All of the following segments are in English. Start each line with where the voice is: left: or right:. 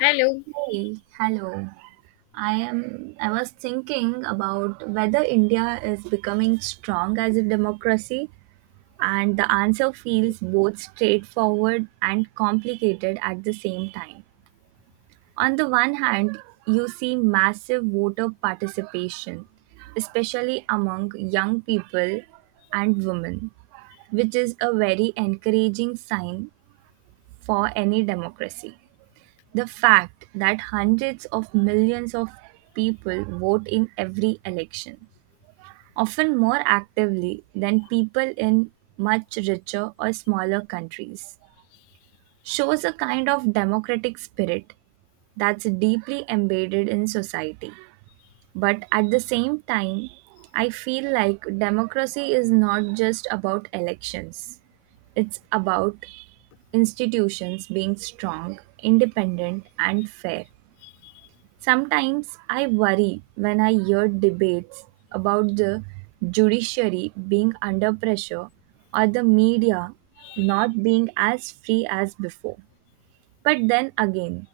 left: Hello.
right: Hey, hello. I am I was thinking about whether India is becoming strong as a democracy, and the answer feels both straightforward and complicated at the same time. On the one hand, you see massive voter participation, especially among young people and women, which is a very encouraging sign for any democracy. The fact that hundreds of millions of people vote in every election, often more actively than people in much richer or smaller countries, shows a kind of democratic spirit that's deeply embedded in society. But at the same time, I feel like democracy is not just about elections, it's about institutions being strong, independent, and fair. Sometimes I worry when I hear debates about the judiciary being under pressure or the media not being as free as before. But then again,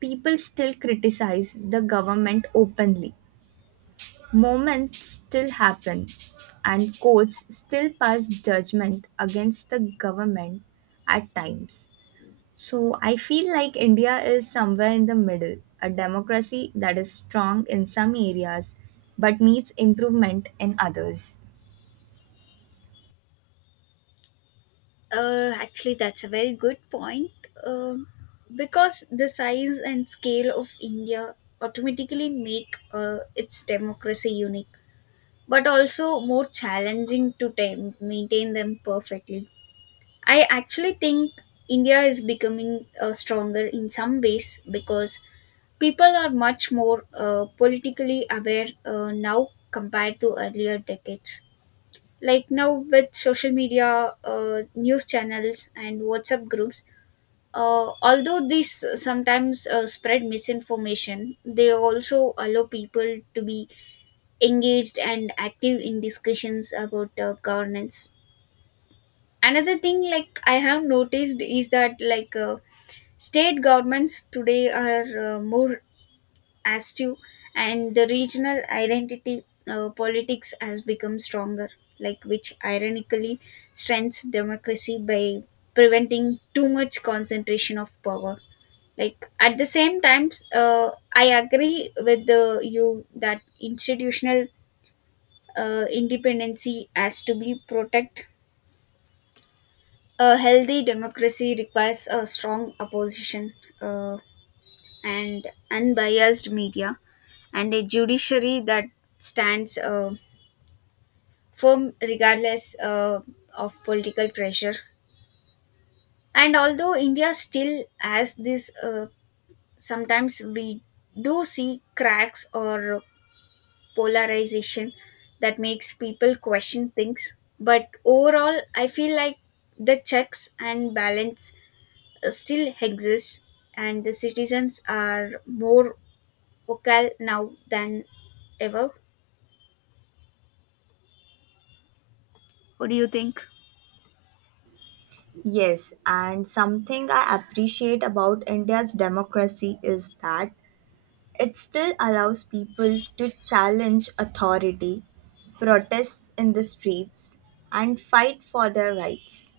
right: people still criticize the government openly. Moments still happen, and courts still pass judgment against the government at times. So I feel like India is somewhere in the middle, a democracy that is strong in some areas but needs improvement in others.
left: That's a very good point. Um, because the size and scale of India automatically make its democracy unique, but also more challenging to tame, maintain them perfectly. I actually think India is becoming stronger in some ways because people are much more politically aware now compared to earlier decades, like now with social media, news channels, and whatsapp groups. Uh, although these sometimes spread misinformation, they also allow people to be engaged and active in discussions about governance. Another thing like I have noticed is that like state governments today are more as to and the regional identity politics has become stronger, like which ironically strengthens democracy by preventing too much concentration of power. Like at the same times, I agree with you that institutional independency has to be protect. A healthy democracy requires a strong opposition, uh, and unbiased media, and a judiciary that stands firm regardless of political pressure. And although India still has this, sometimes we do see cracks or polarization that makes people question things. But overall, I feel like the checks and balance still exists, and the citizens are more vocal now than ever. What do you think?
right: Yes, and something I appreciate about India's democracy is that it still allows people to challenge authority, protest in the streets, and fight for their rights.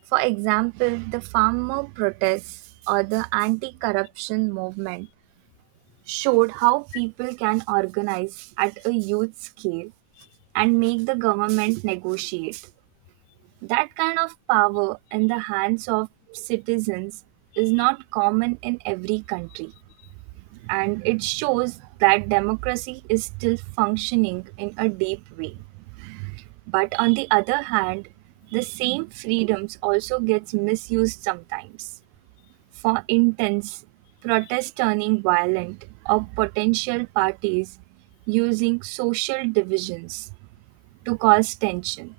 right: For example, the farmer protests or the anti corruption movement showed how people can organize at a youth scale and make the government negotiate. That kind of power in the hands of citizens is not common in every country, and it shows that democracy is still functioning in a deep way. But on the other hand, the same freedoms also gets misused sometimes for intense protests turning violent or potential parties using social divisions to cause tension.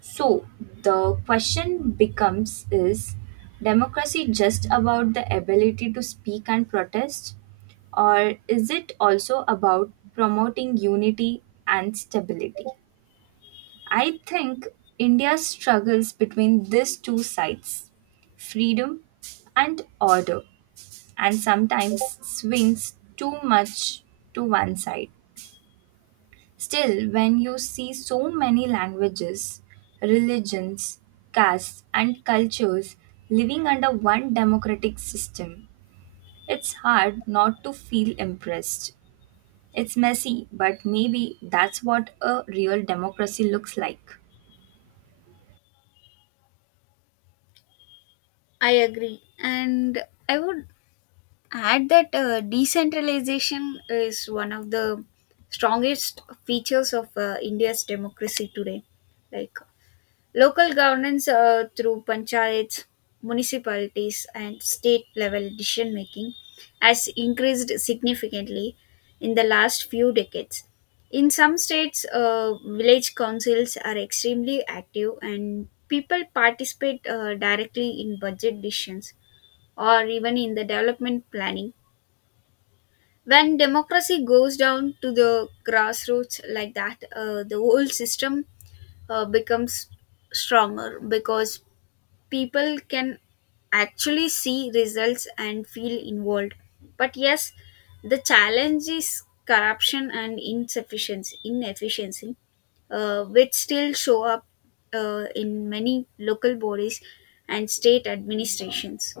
right: So the question becomes, is democracy just about the ability to speak and protest, or is it also about promoting unity and stability? I think India struggles between these two sides, freedom and order, and sometimes swings too much to one side. Still, when you see so many languages, religions, castes, and cultures living under one democratic system, it's hard not to feel impressed. It's messy, but maybe that's what a real democracy looks like.
left: I agree. And I would add that decentralization is one of the strongest features of India's democracy today. Like local governance through panchayats, municipalities, and state level decision making has increased significantly in the last few decades. In some states, village councils are extremely active and people participate directly in budget decisions or even in the development planning. When democracy goes down to the grassroots like that, the whole system becomes stronger because people can actually see results and feel involved. But yes, the challenge is corruption and inefficiency, which still show up in many local bodies and state administrations.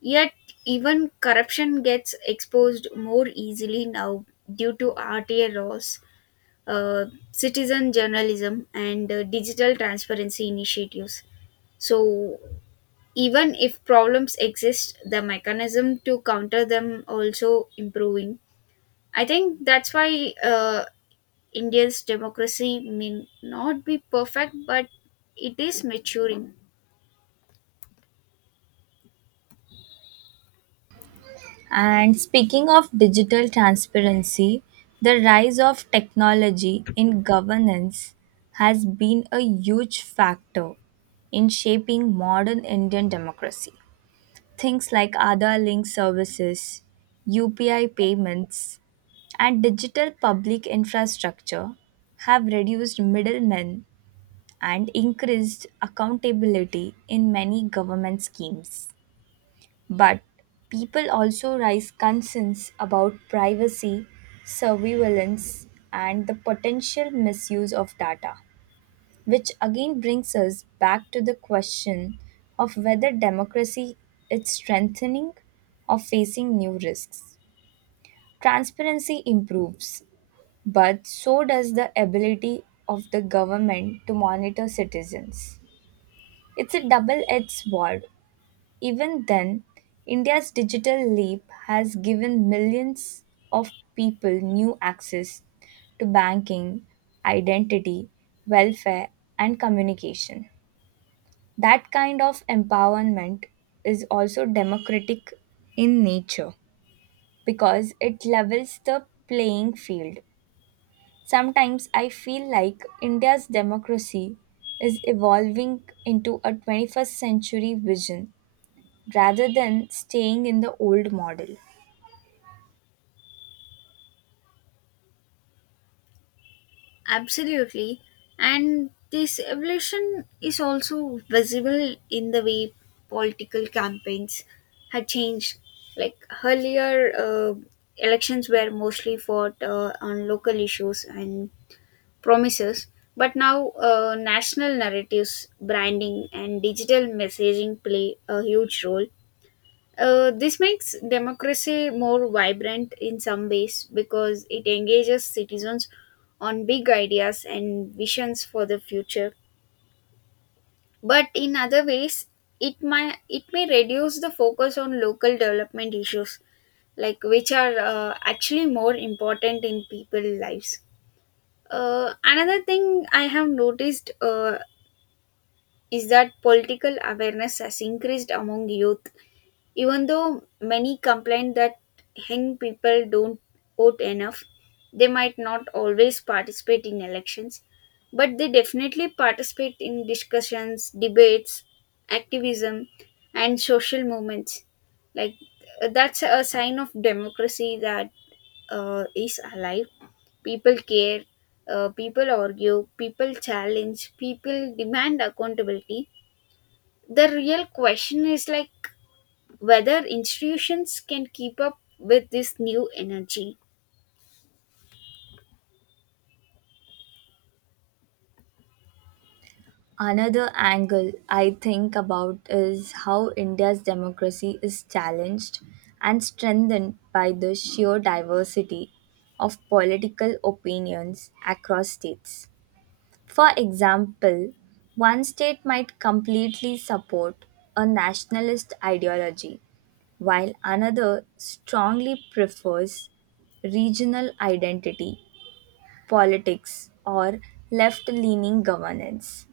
left: Yet, even corruption gets exposed more easily now due to RTA laws, citizen journalism, and digital transparency initiatives. So, even if problems exist, the mechanism to counter them also improving. I think that's why India's democracy may not be perfect, but it is maturing.
right: And speaking of digital transparency, the rise of technology in governance has been a huge factor in shaping modern Indian democracy. Things like Aadhaar link services, UPI payments, and digital public infrastructure have reduced middlemen and increased accountability in many government schemes. But people also raise concerns about privacy, surveillance, and the potential misuse of data, which again brings us back to the question of whether democracy is strengthening or facing new risks. Transparency improves, but so does the ability of the government to monitor citizens. It's a double edged sword. Even then, India's digital leap has given millions of people new access to banking, identity, welfare, and communication. That kind of empowerment is also democratic in nature because it levels the playing field. Sometimes I feel like India's democracy is evolving into a 21st century vision rather than staying in the old model.
left: Absolutely. And this evolution is also visible in the way political campaigns had changed. Like earlier, elections were mostly fought on local issues and promises, but now national narratives, branding, and digital messaging play a huge role. This makes democracy more vibrant in some ways because it engages citizens on big ideas and visions for the future. But in other ways, it may reduce the focus on local development issues, like which are actually more important in people's lives. Another thing I have noticed is that political awareness has increased among youth, even though many complain that young people don't vote enough. They might not always participate in elections, but they definitely participate in discussions, debates, activism, and social movements. Like that's a sign of democracy that is alive. People care, people argue, people challenge, people demand accountability. The real question is like whether institutions can keep up with this new energy.
right: Another angle I think about is how India's democracy is challenged and strengthened by the sheer diversity of political opinions across states. For example, one state might completely support a nationalist ideology, while another strongly prefers regional identity politics, or left leaning governance.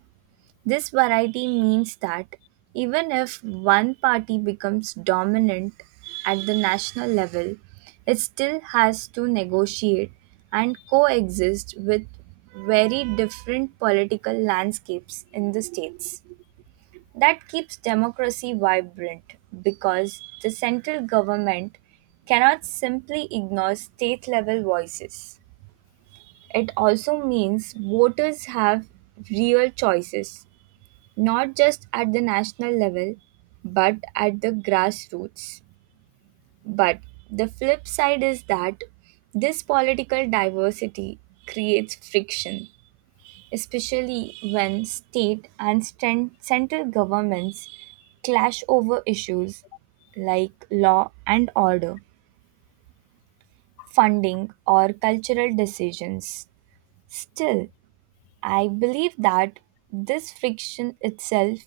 right: This variety means that even if one party becomes dominant at the national level, it still has to negotiate and coexist with very different political landscapes in the states. That keeps democracy vibrant because the central government cannot simply ignore state level voices. It also means voters have real choices, not just at the national level, but at the grassroots. But the flip side is that this political diversity creates friction, especially when state and central governments clash over issues like law and order, funding, or cultural decisions. Still, I believe that this friction itself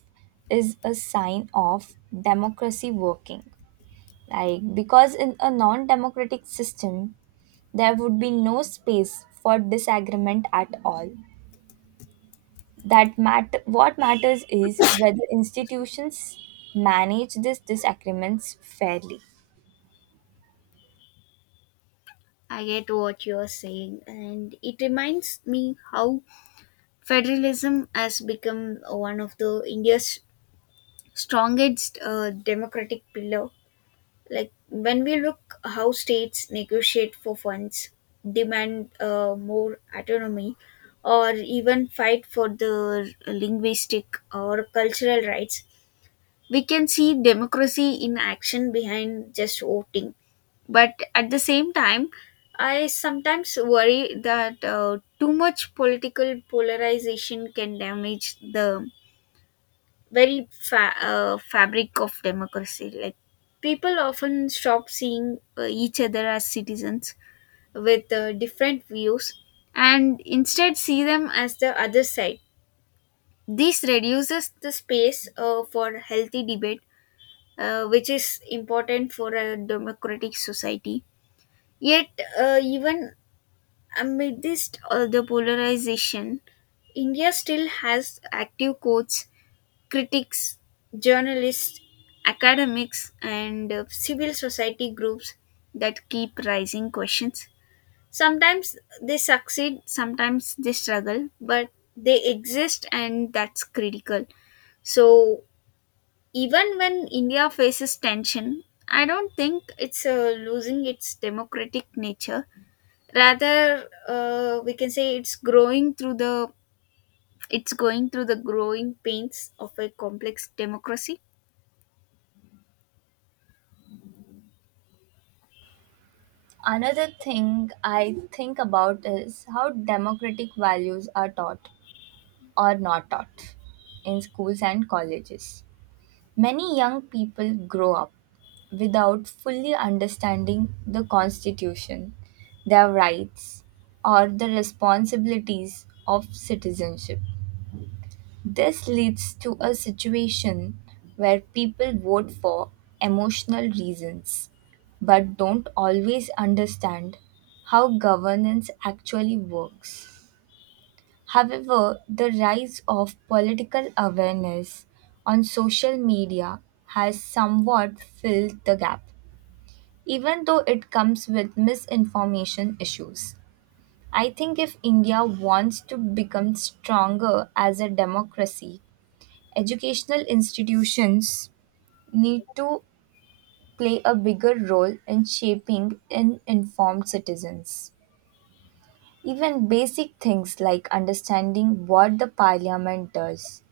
right: is a sign of democracy working. Like, because in a non democratic system, there would be no space for disagreement at all. What matters is whether institutions manage these disagreements fairly.
left: I get what you're saying, and it reminds me how federalism has become one of the India's strongest democratic pillar, like when we look how states negotiate for funds, demand more autonomy or even fight for the linguistic or cultural rights. We can see democracy in action behind just voting, but at the same time I sometimes worry that too much political polarization can damage the very fabric of democracy. Like people often stop seeing each other as citizens with different views and instead see them as the other side. This reduces the space for healthy debate, which is important for a democratic society. Yet, even amidst all the polarization, India still has active courts, critics, journalists, academics, and civil society groups that keep raising questions. Sometimes they succeed, sometimes they struggle, but they exist and that's critical. So, even when India faces tension, I don't think it's losing its democratic nature. Rather, we can say it's going through the growing pains of a complex democracy.
right: Another thing I think about is how democratic values are taught or not taught in schools and colleges. Many young people grow up without fully understanding the Constitution, their rights, or the responsibilities of citizenship. This leads to a situation where people vote for emotional reasons but don't always understand how governance actually works. However, the rise of political awareness on social media has somewhat filled the gap, even though it comes with misinformation issues. I think if India wants to become stronger as a democracy, educational institutions need to play a bigger role in shaping in informed citizens. Even basic things like understanding what the parliament does,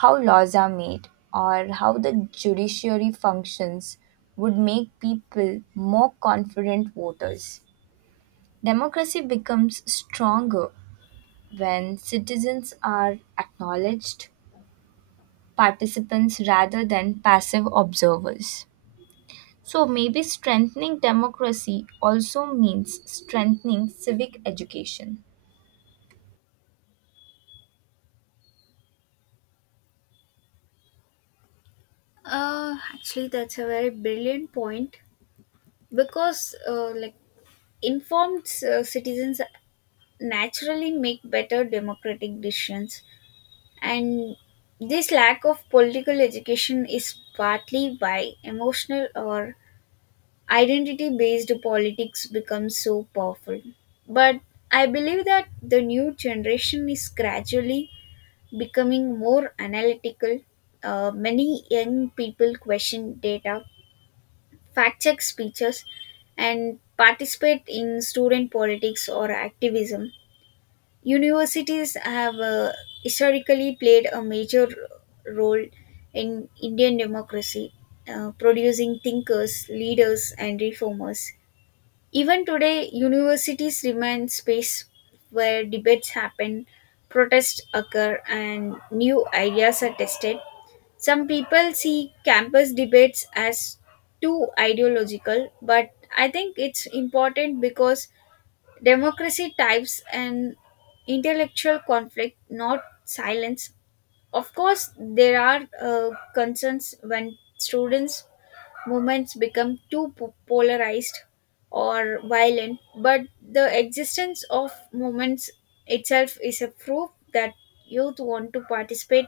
right: how laws are made, or how the judiciary functions would make people more confident voters. Democracy becomes stronger when citizens are acknowledged participants rather than passive observers. So, maybe strengthening democracy also means strengthening civic education.
left: That's a very brilliant point because, informed citizens naturally make better democratic decisions, and this lack of political education is partly why emotional or identity based politics becomes so powerful. But I believe that the new generation is gradually becoming more analytical. Many young people question data, fact check speeches, and participate in student politics or activism. Universities have historically played a major role in Indian democracy, producing thinkers, leaders, and reformers. Even today, universities remain space where debates happen, protests occur, and new ideas are tested. Some people see campus debates as too ideological, but I think it's important because democracy types an intellectual conflict, not silence. Of course, there are concerns when students' movements become too polarized or violent, but the existence of movements itself is a proof that youth want to participate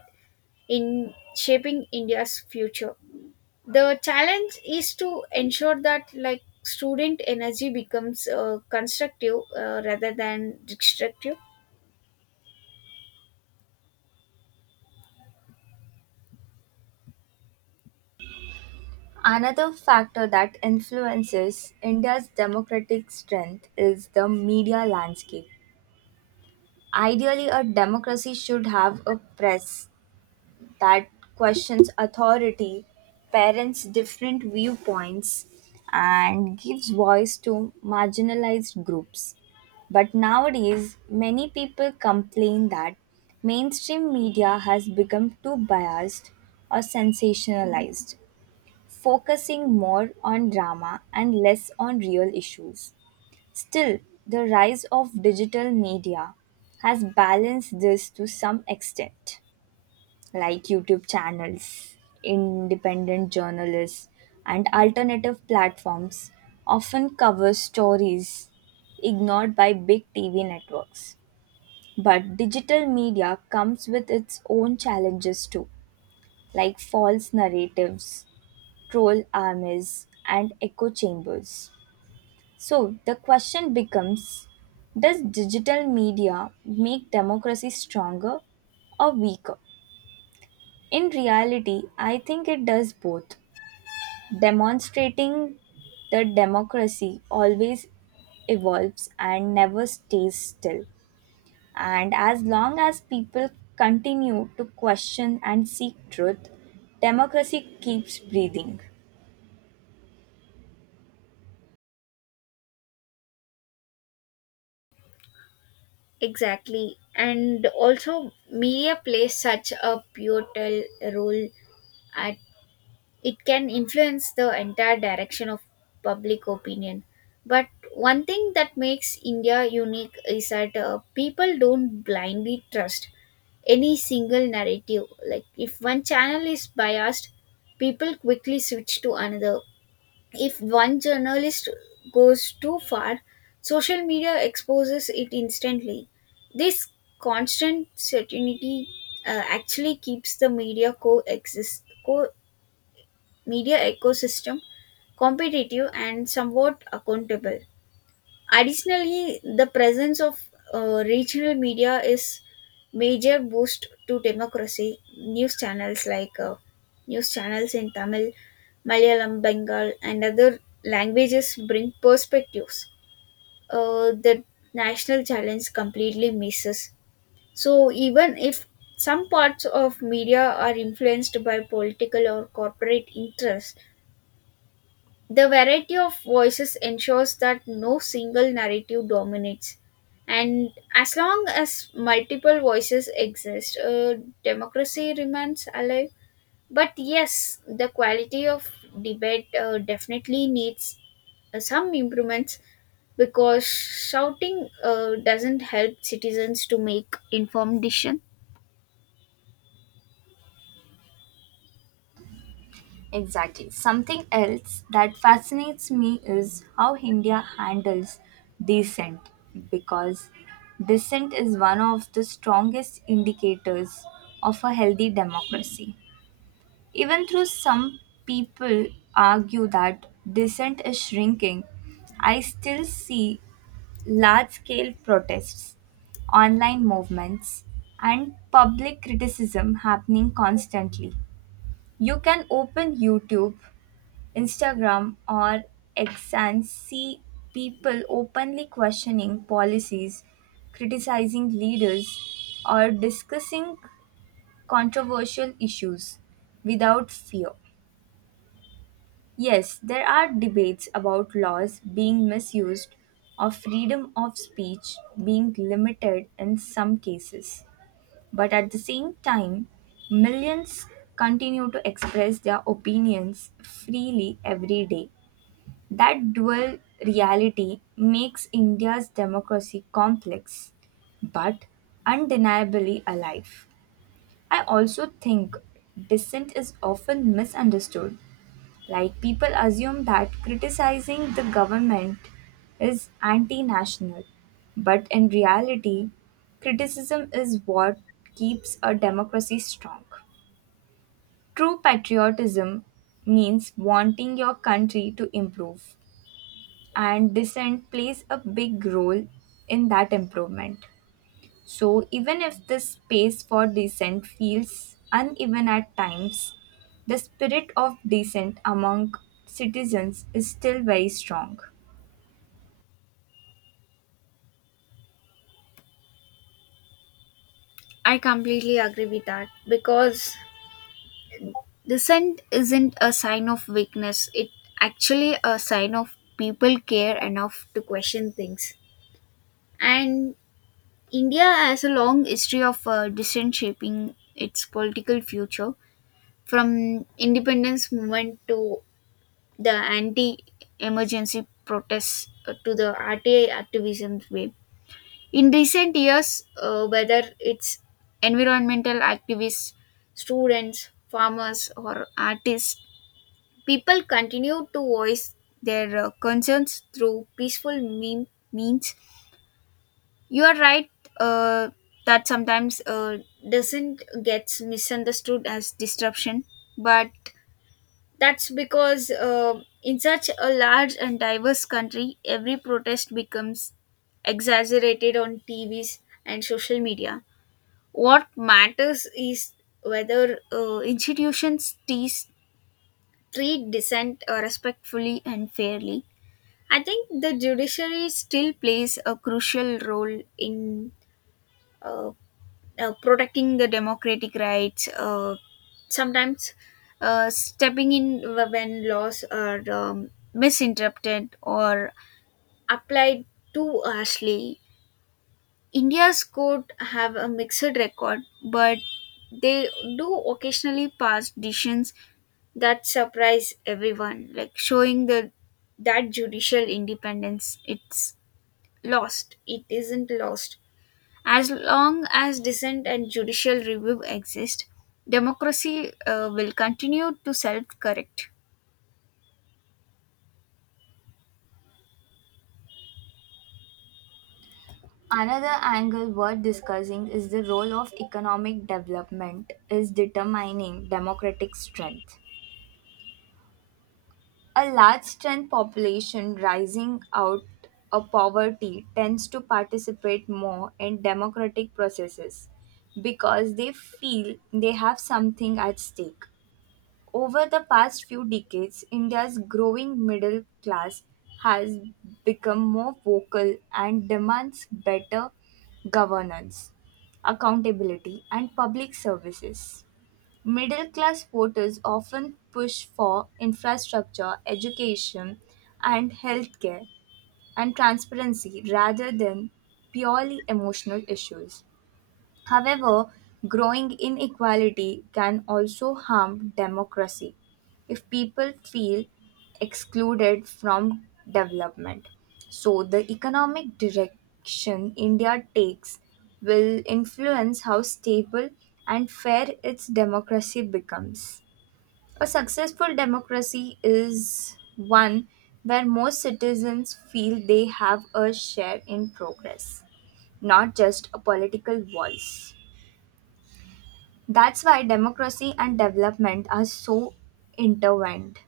left: in shaping India's future. The challenge is to ensure that like student energy becomes constructive rather than destructive.
right: Another factor that influences India's democratic strength is the media landscape. Ideally, a democracy should have a press that questions authority, parents' different viewpoints, and gives voice to marginalized groups. But nowadays, many people complain that mainstream media has become too biased or sensationalized, focusing more on drama and less on real issues. Still, the rise of digital media has balanced this to some extent, like YouTube channels, independent journalists, and alternative platforms often cover stories ignored by big TV networks. But digital media comes with its own challenges too, like false narratives, troll armies, and echo chambers. So the question becomes, does digital media make democracy stronger or weaker? In reality, I think it does both, demonstrating that democracy always evolves and never stays still. And as long as people continue to question and seek truth, democracy keeps breathing.
left: Exactly. And also media plays such a pivotal role at it can influence the entire direction of public opinion, but one thing that makes India unique is that people don't blindly trust any single narrative. Like if one channel is biased, people quickly switch to another. If one journalist goes too far, social media exposes it instantly. This constant certainty actually keeps the media ecosystem competitive and somewhat accountable. Additionally, the presence of regional media is major boost to democracy. News channels in Tamil, Malayalam, Bengal, and other languages bring perspectives that national challenge completely misses. So even if some parts of media are influenced by political or corporate interests, the variety of voices ensures that no single narrative dominates. And as long as multiple voices exist, democracy remains alive. But yes, the quality of debate definitely needs some improvements because shouting doesn't help citizens to make informed decision.
right: Exactly. Something else that fascinates me is how India handles descent, because descent is one of the strongest indicators of a healthy democracy. Even though some people argue that dissent is shrinking, I still see large scale protests, online movements, and public criticism happening constantly. You can open YouTube, Instagram, or X and see people openly questioning policies, criticizing leaders, or discussing controversial issues without fear. Yes, there are debates about laws being misused or freedom of speech being limited in some cases. But at the same time, millions continue to express their opinions freely every day. That dual reality makes India's democracy complex but undeniably alive. I also think dissent is often misunderstood. Like, people assume that criticizing the government is anti national, but in reality, criticism is what keeps a democracy strong. True patriotism means wanting your country to improve, and descent plays a big role in that improvement. So, even if the space for descent feels uneven at times, the spirit of descent among citizens is still very strong.
left: I completely agree with that because dissent isn't a sign of weakness, it actually a sign of people care enough to question things. And India has a long history of dissent shaping its political future, from independence movement to the anti-emergency protests to the RTI activism wave. In recent years, whether it's environmental activists, students, farmers, or artists, people continue to voice their concerns through means. You are right uh, that sometimes doesn't gets misunderstood as disruption, but that's because in such a large and diverse country, every protest becomes exaggerated on TVs and social media. What matters is whether institutions treat dissent respectfully and fairly. I think the judiciary still plays a crucial role in uh, protecting the democratic rights, sometimes stepping in when laws are misinterpreted or applied too harshly. India's court have a mixed record, but they do occasionally pass decisions that surprise everyone, like showing the that judicial independence it's lost. It isn't lost. As long as dissent and judicial review exist, democracy will continue to self correct.
right: Another angle worth discussing is the role of economic development is determining democratic strength. A large strength population rising out of poverty tends to participate more in democratic processes because they feel they have something at stake. Over the past few decades, India's growing middle class has become more vocal and demands better governance, accountability, and public services. Middle class voters often push for infrastructure, education, and healthcare and transparency rather than purely emotional issues. However, growing inequality can also harm democracy if people feel excluded from development. So, the economic direction India takes will influence how stable and fair its democracy becomes. A successful democracy is one where most citizens feel they have a share in progress, not just a political voice. That's why democracy and development are so intertwined.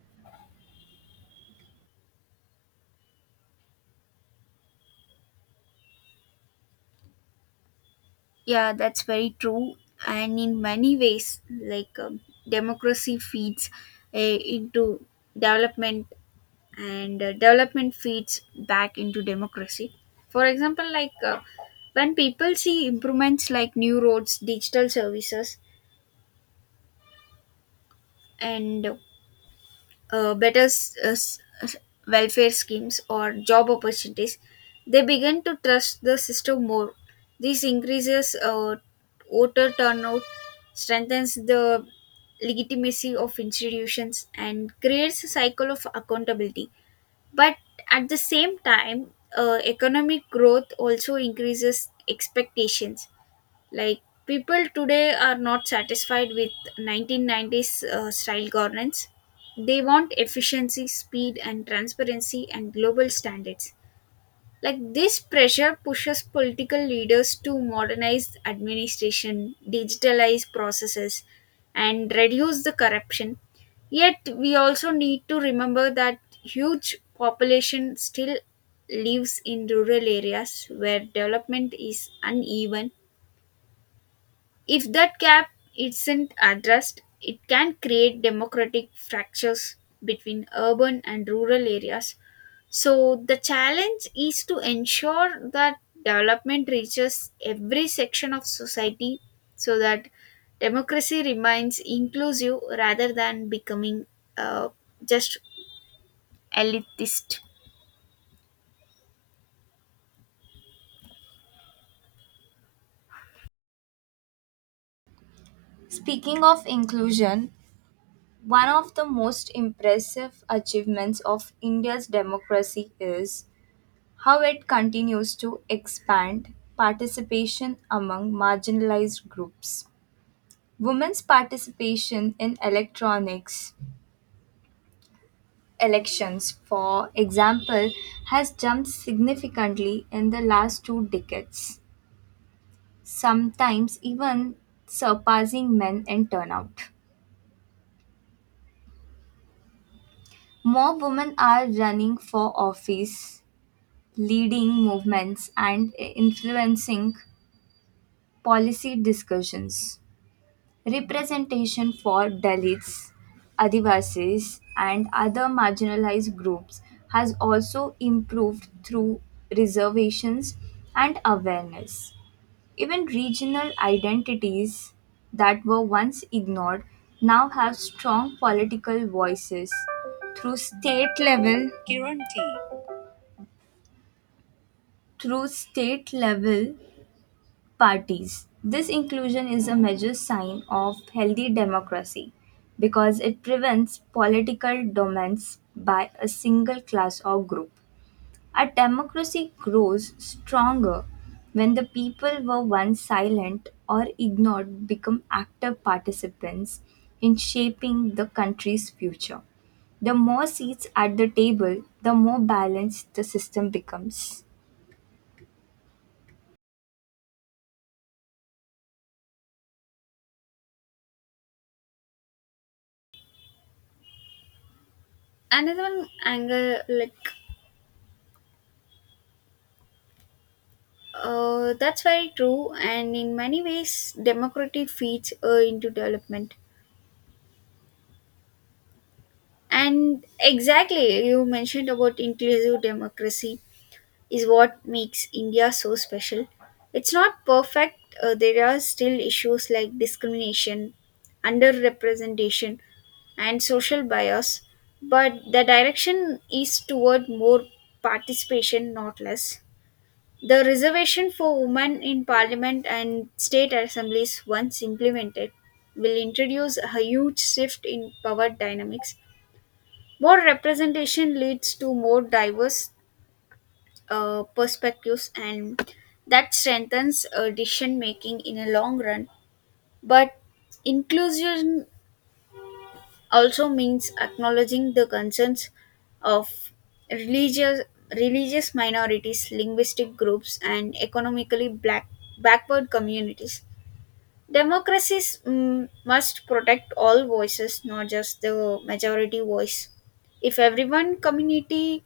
left: Yeah, that's very true. And in many ways, like democracy feeds into development, and development feeds back into democracy. For example, like when people see improvements like new roads, digital services, and uh, better s- uh, s- uh, welfare schemes or job opportunities, they begin to trust the system more. This increases voter turnout, strengthens the legitimacy of institutions, and creates a cycle of accountability. But at the same time, economic growth also increases expectations. Like people today are not satisfied with 1990s style governance. They want efficiency, speed, and transparency, and global standards. Like this pressure pushes political leaders to modernize administration, digitalize processes, and reduce the corruption. Yet we also need to remember that huge population still lives in rural areas where development is uneven. If that gap isn't addressed, it can create democratic fractures between urban and rural areas. So, the challenge is to ensure that development reaches every section of society so that democracy remains inclusive rather than becoming uh, just elitist.
right: Speaking of inclusion, one of the most impressive achievements of India's democracy is how it continues to expand participation among marginalized groups. Women's participation in electronics elections, for example, has jumped significantly in the last 2 decades, sometimes even surpassing men in turnout. More women are running for office, leading movements, and influencing policy discussions. Representation for Dalits, Adivasis, and other marginalized groups has also improved through reservations and awareness. Even regional identities that were once ignored now have strong political voices through state level through state level parties. This inclusion is a major sign of healthy democracy because it prevents political dominance by a single class or group. A democracy grows stronger when the people were once silent or ignored become active participants in shaping the country's future. The more seats at the table, the more balanced the system becomes.
left: Another one, anger, like that's very true, and in many ways, democracy feeds into development. And exactly, you mentioned about inclusive democracy is what makes India so special. It's not perfect, there are still issues like discrimination, underrepresentation, and social bias, but the direction is toward more participation, not less. The reservation for women in parliament and state assemblies, once implemented, will introduce a huge shift in power dynamics. More representation leads to more diverse perspectives, and that strengthens decision making in a long run. But inclusion also means acknowledging the concerns of religious religious minorities, linguistic groups, and economically black backward communities. Democracies must protect all voices, not just the majority voice. If everyone community,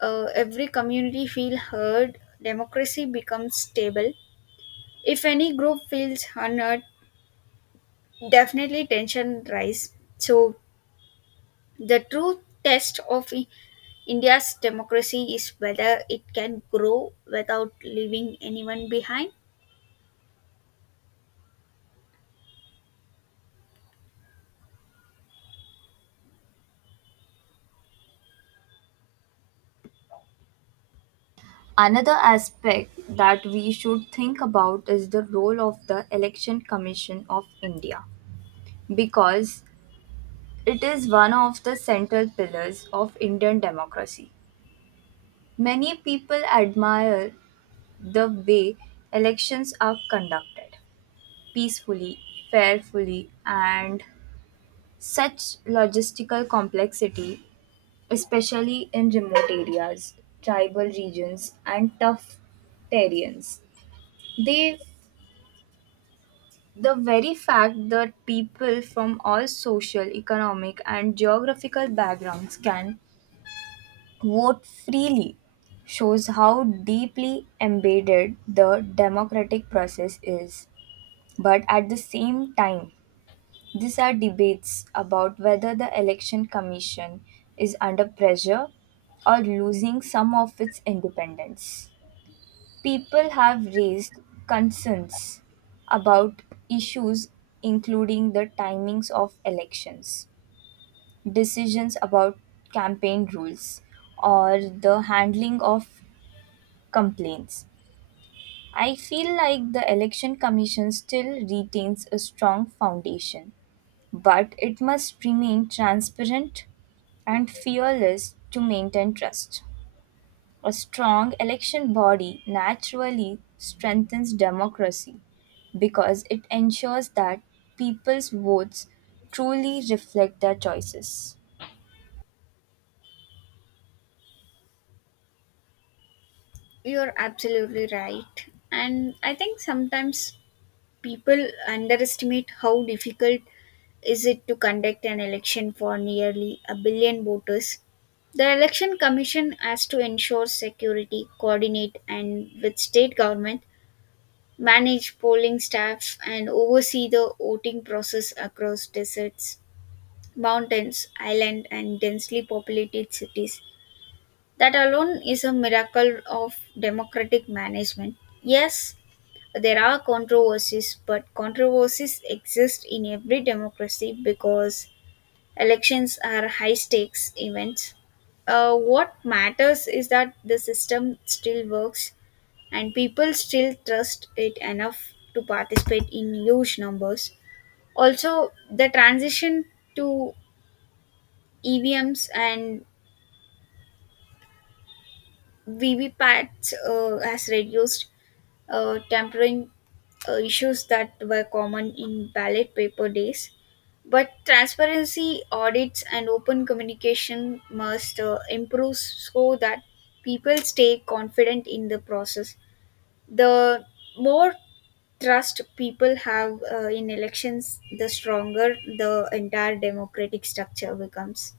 left: every community feel heard, democracy becomes stable. If any group feels unheard, definitely tension rise. So the true test of India's democracy is whether it can grow without leaving anyone behind.
right: Another aspect that we should think about is the role of the Election Commission of India, because it is one of the central pillars of Indian democracy. Many people admire the way elections are conducted peacefully, fairfully, and such logistical complexity, especially in remote areas, tribal regions, and tough terrains. They, the very fact that people from all social, economic, and geographical backgrounds can vote freely shows how deeply embedded the democratic process is. But at the same time, these are debates about whether the Election Commission is under pressure or losing some of its independence. People have raised concerns about issues including the timings of elections, decisions about campaign rules, or the handling of complaints. I feel like the Election Commission still retains a strong foundation, but it must remain transparent and fearless to maintain trust. A strong election body naturally strengthens democracy because it ensures that people's votes truly reflect their choices.
left: You're absolutely right. And I think sometimes people underestimate how difficult is it to conduct an election for nearly a billion voters. The Election Commission has to ensure security, coordinate and with state government, manage polling staff, and oversee the voting process across deserts, mountains, island, and densely populated cities. That alone is a miracle of democratic management. Yes, there are controversies, but controversies exist in every democracy because elections are high stakes events. What matters is that the system still works and people still trust it enough to participate in huge numbers. Also, the transition to EVMs and VVPATs has reduced tampering issues that were common in ballot paper days. But transparency, audits, and open communication must improve so that people stay confident in the process. The more trust people have in elections, the stronger the entire democratic structure becomes.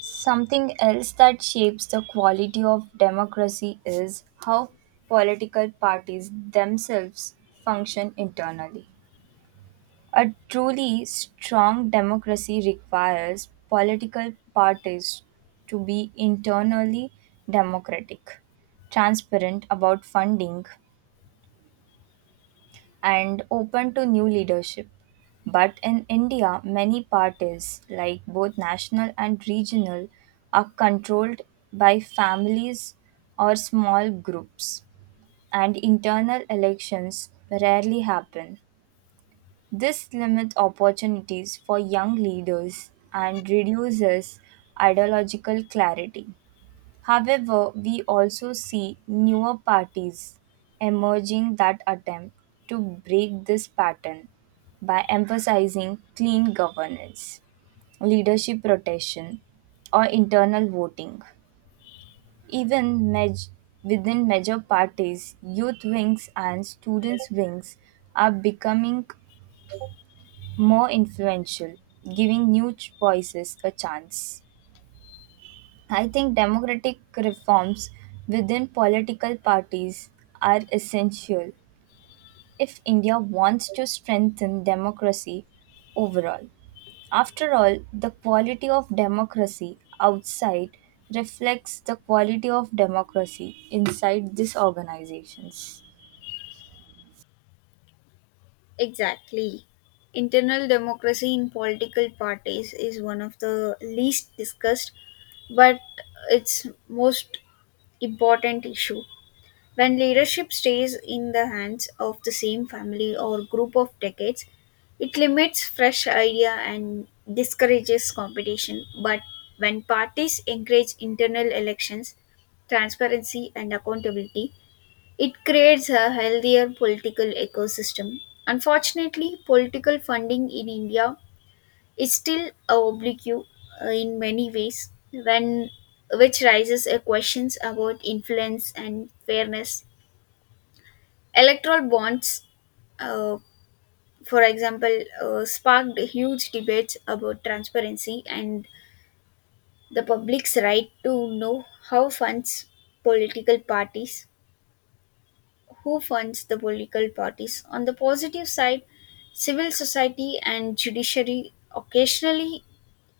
right: Something else that shapes the quality of democracy is how political parties themselves function internally. A truly strong democracy requires political parties to be internally democratic, transparent about funding, and open to new leadership. But in India, many parties, like both national and regional, are controlled by families or small groups, and internal elections rarely happen. This limits opportunities for young leaders and reduces ideological clarity. However, we also see newer parties emerging that attempt to break this pattern by emphasizing clean governance, leadership rotation, or internal voting. Even maj- Within major parties, youth wings and students' wings are becoming more influential, giving new voices a chance. I think democratic reforms within political parties are essential if India wants to strengthen democracy overall. After all, the quality of democracy outside reflects the quality of democracy inside these organizations.
left: Exactly. Internal democracy in political parties is one of the least discussed but its most important issue. When leadership stays in the hands of the same family or group of decades, it limits fresh idea and discourages competition. But when parties encourage internal elections, transparency, and accountability, it creates a healthier political ecosystem. Unfortunately, political funding in India it's still oblique in many ways, when which raises a questions about influence and fairness. Electoral bonds, uh, for example, sparked huge debates about transparency and the public's right to know how funds political parties, who funds the political parties. On the positive side, civil society and judiciary occasionally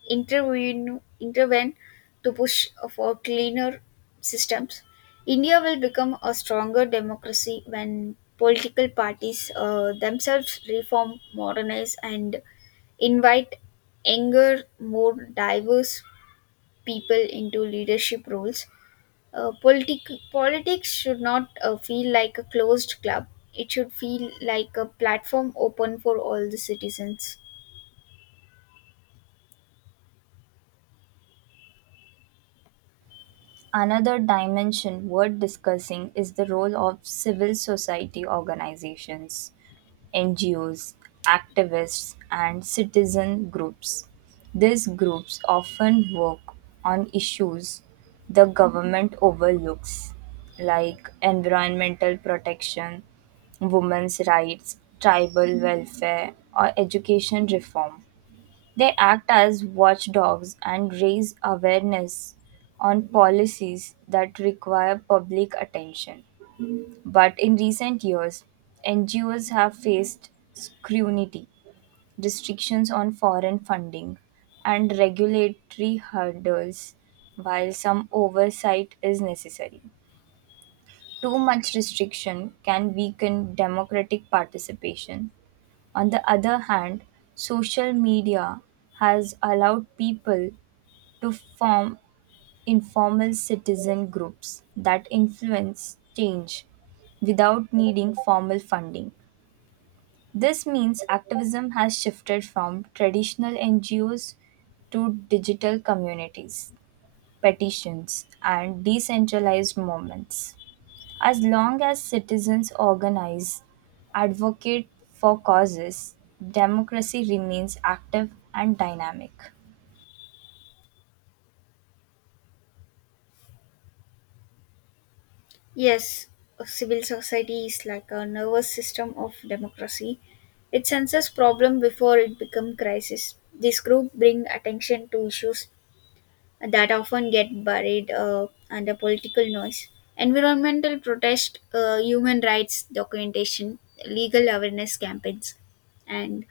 left: intervene to push for cleaner systems. India will become a stronger democracy when political parties themselves reform, modernize, and invite younger, more diverse people into leadership roles. Politics should not feel like a closed club. It should feel like a platform open for all the citizens.
right: Another dimension worth discussing is the role of civil society organizations, NGOs, activists, and citizen groups. These groups often work on issues the government overlooks, like environmental protection, women's rights, tribal welfare, or education reform. They act as watchdogs and raise awareness on policies that require public attention. But in recent years, NGOs have faced scrutiny, restrictions on foreign funding, and regulatory hurdles, while some oversight is necessary. Too much restriction can weaken democratic participation. On the other hand, social media has allowed people to form informal citizen groups that influence change without needing formal funding. This means activism has shifted from traditional NGOs to digital communities, petitions, and decentralized movements. As long as citizens organize, advocate for causes, democracy remains active and dynamic.
left: Yes, a civil society is like a nervous system of democracy. It senses problem before it become crisis. This group bring attention to issues that often get buried under political noise. Environmental protest, human rights documentation, legal awareness campaigns, and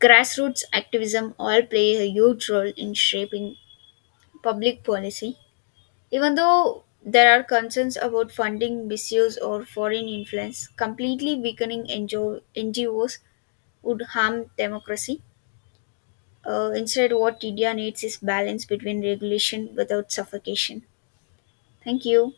left: grassroots activism all play a huge role in shaping public policy. Even though there are concerns about funding misuse or foreign influence, completely weakening NGOs would harm democracy. Instead, what India needs is balance between regulation without suffocation. Thank you.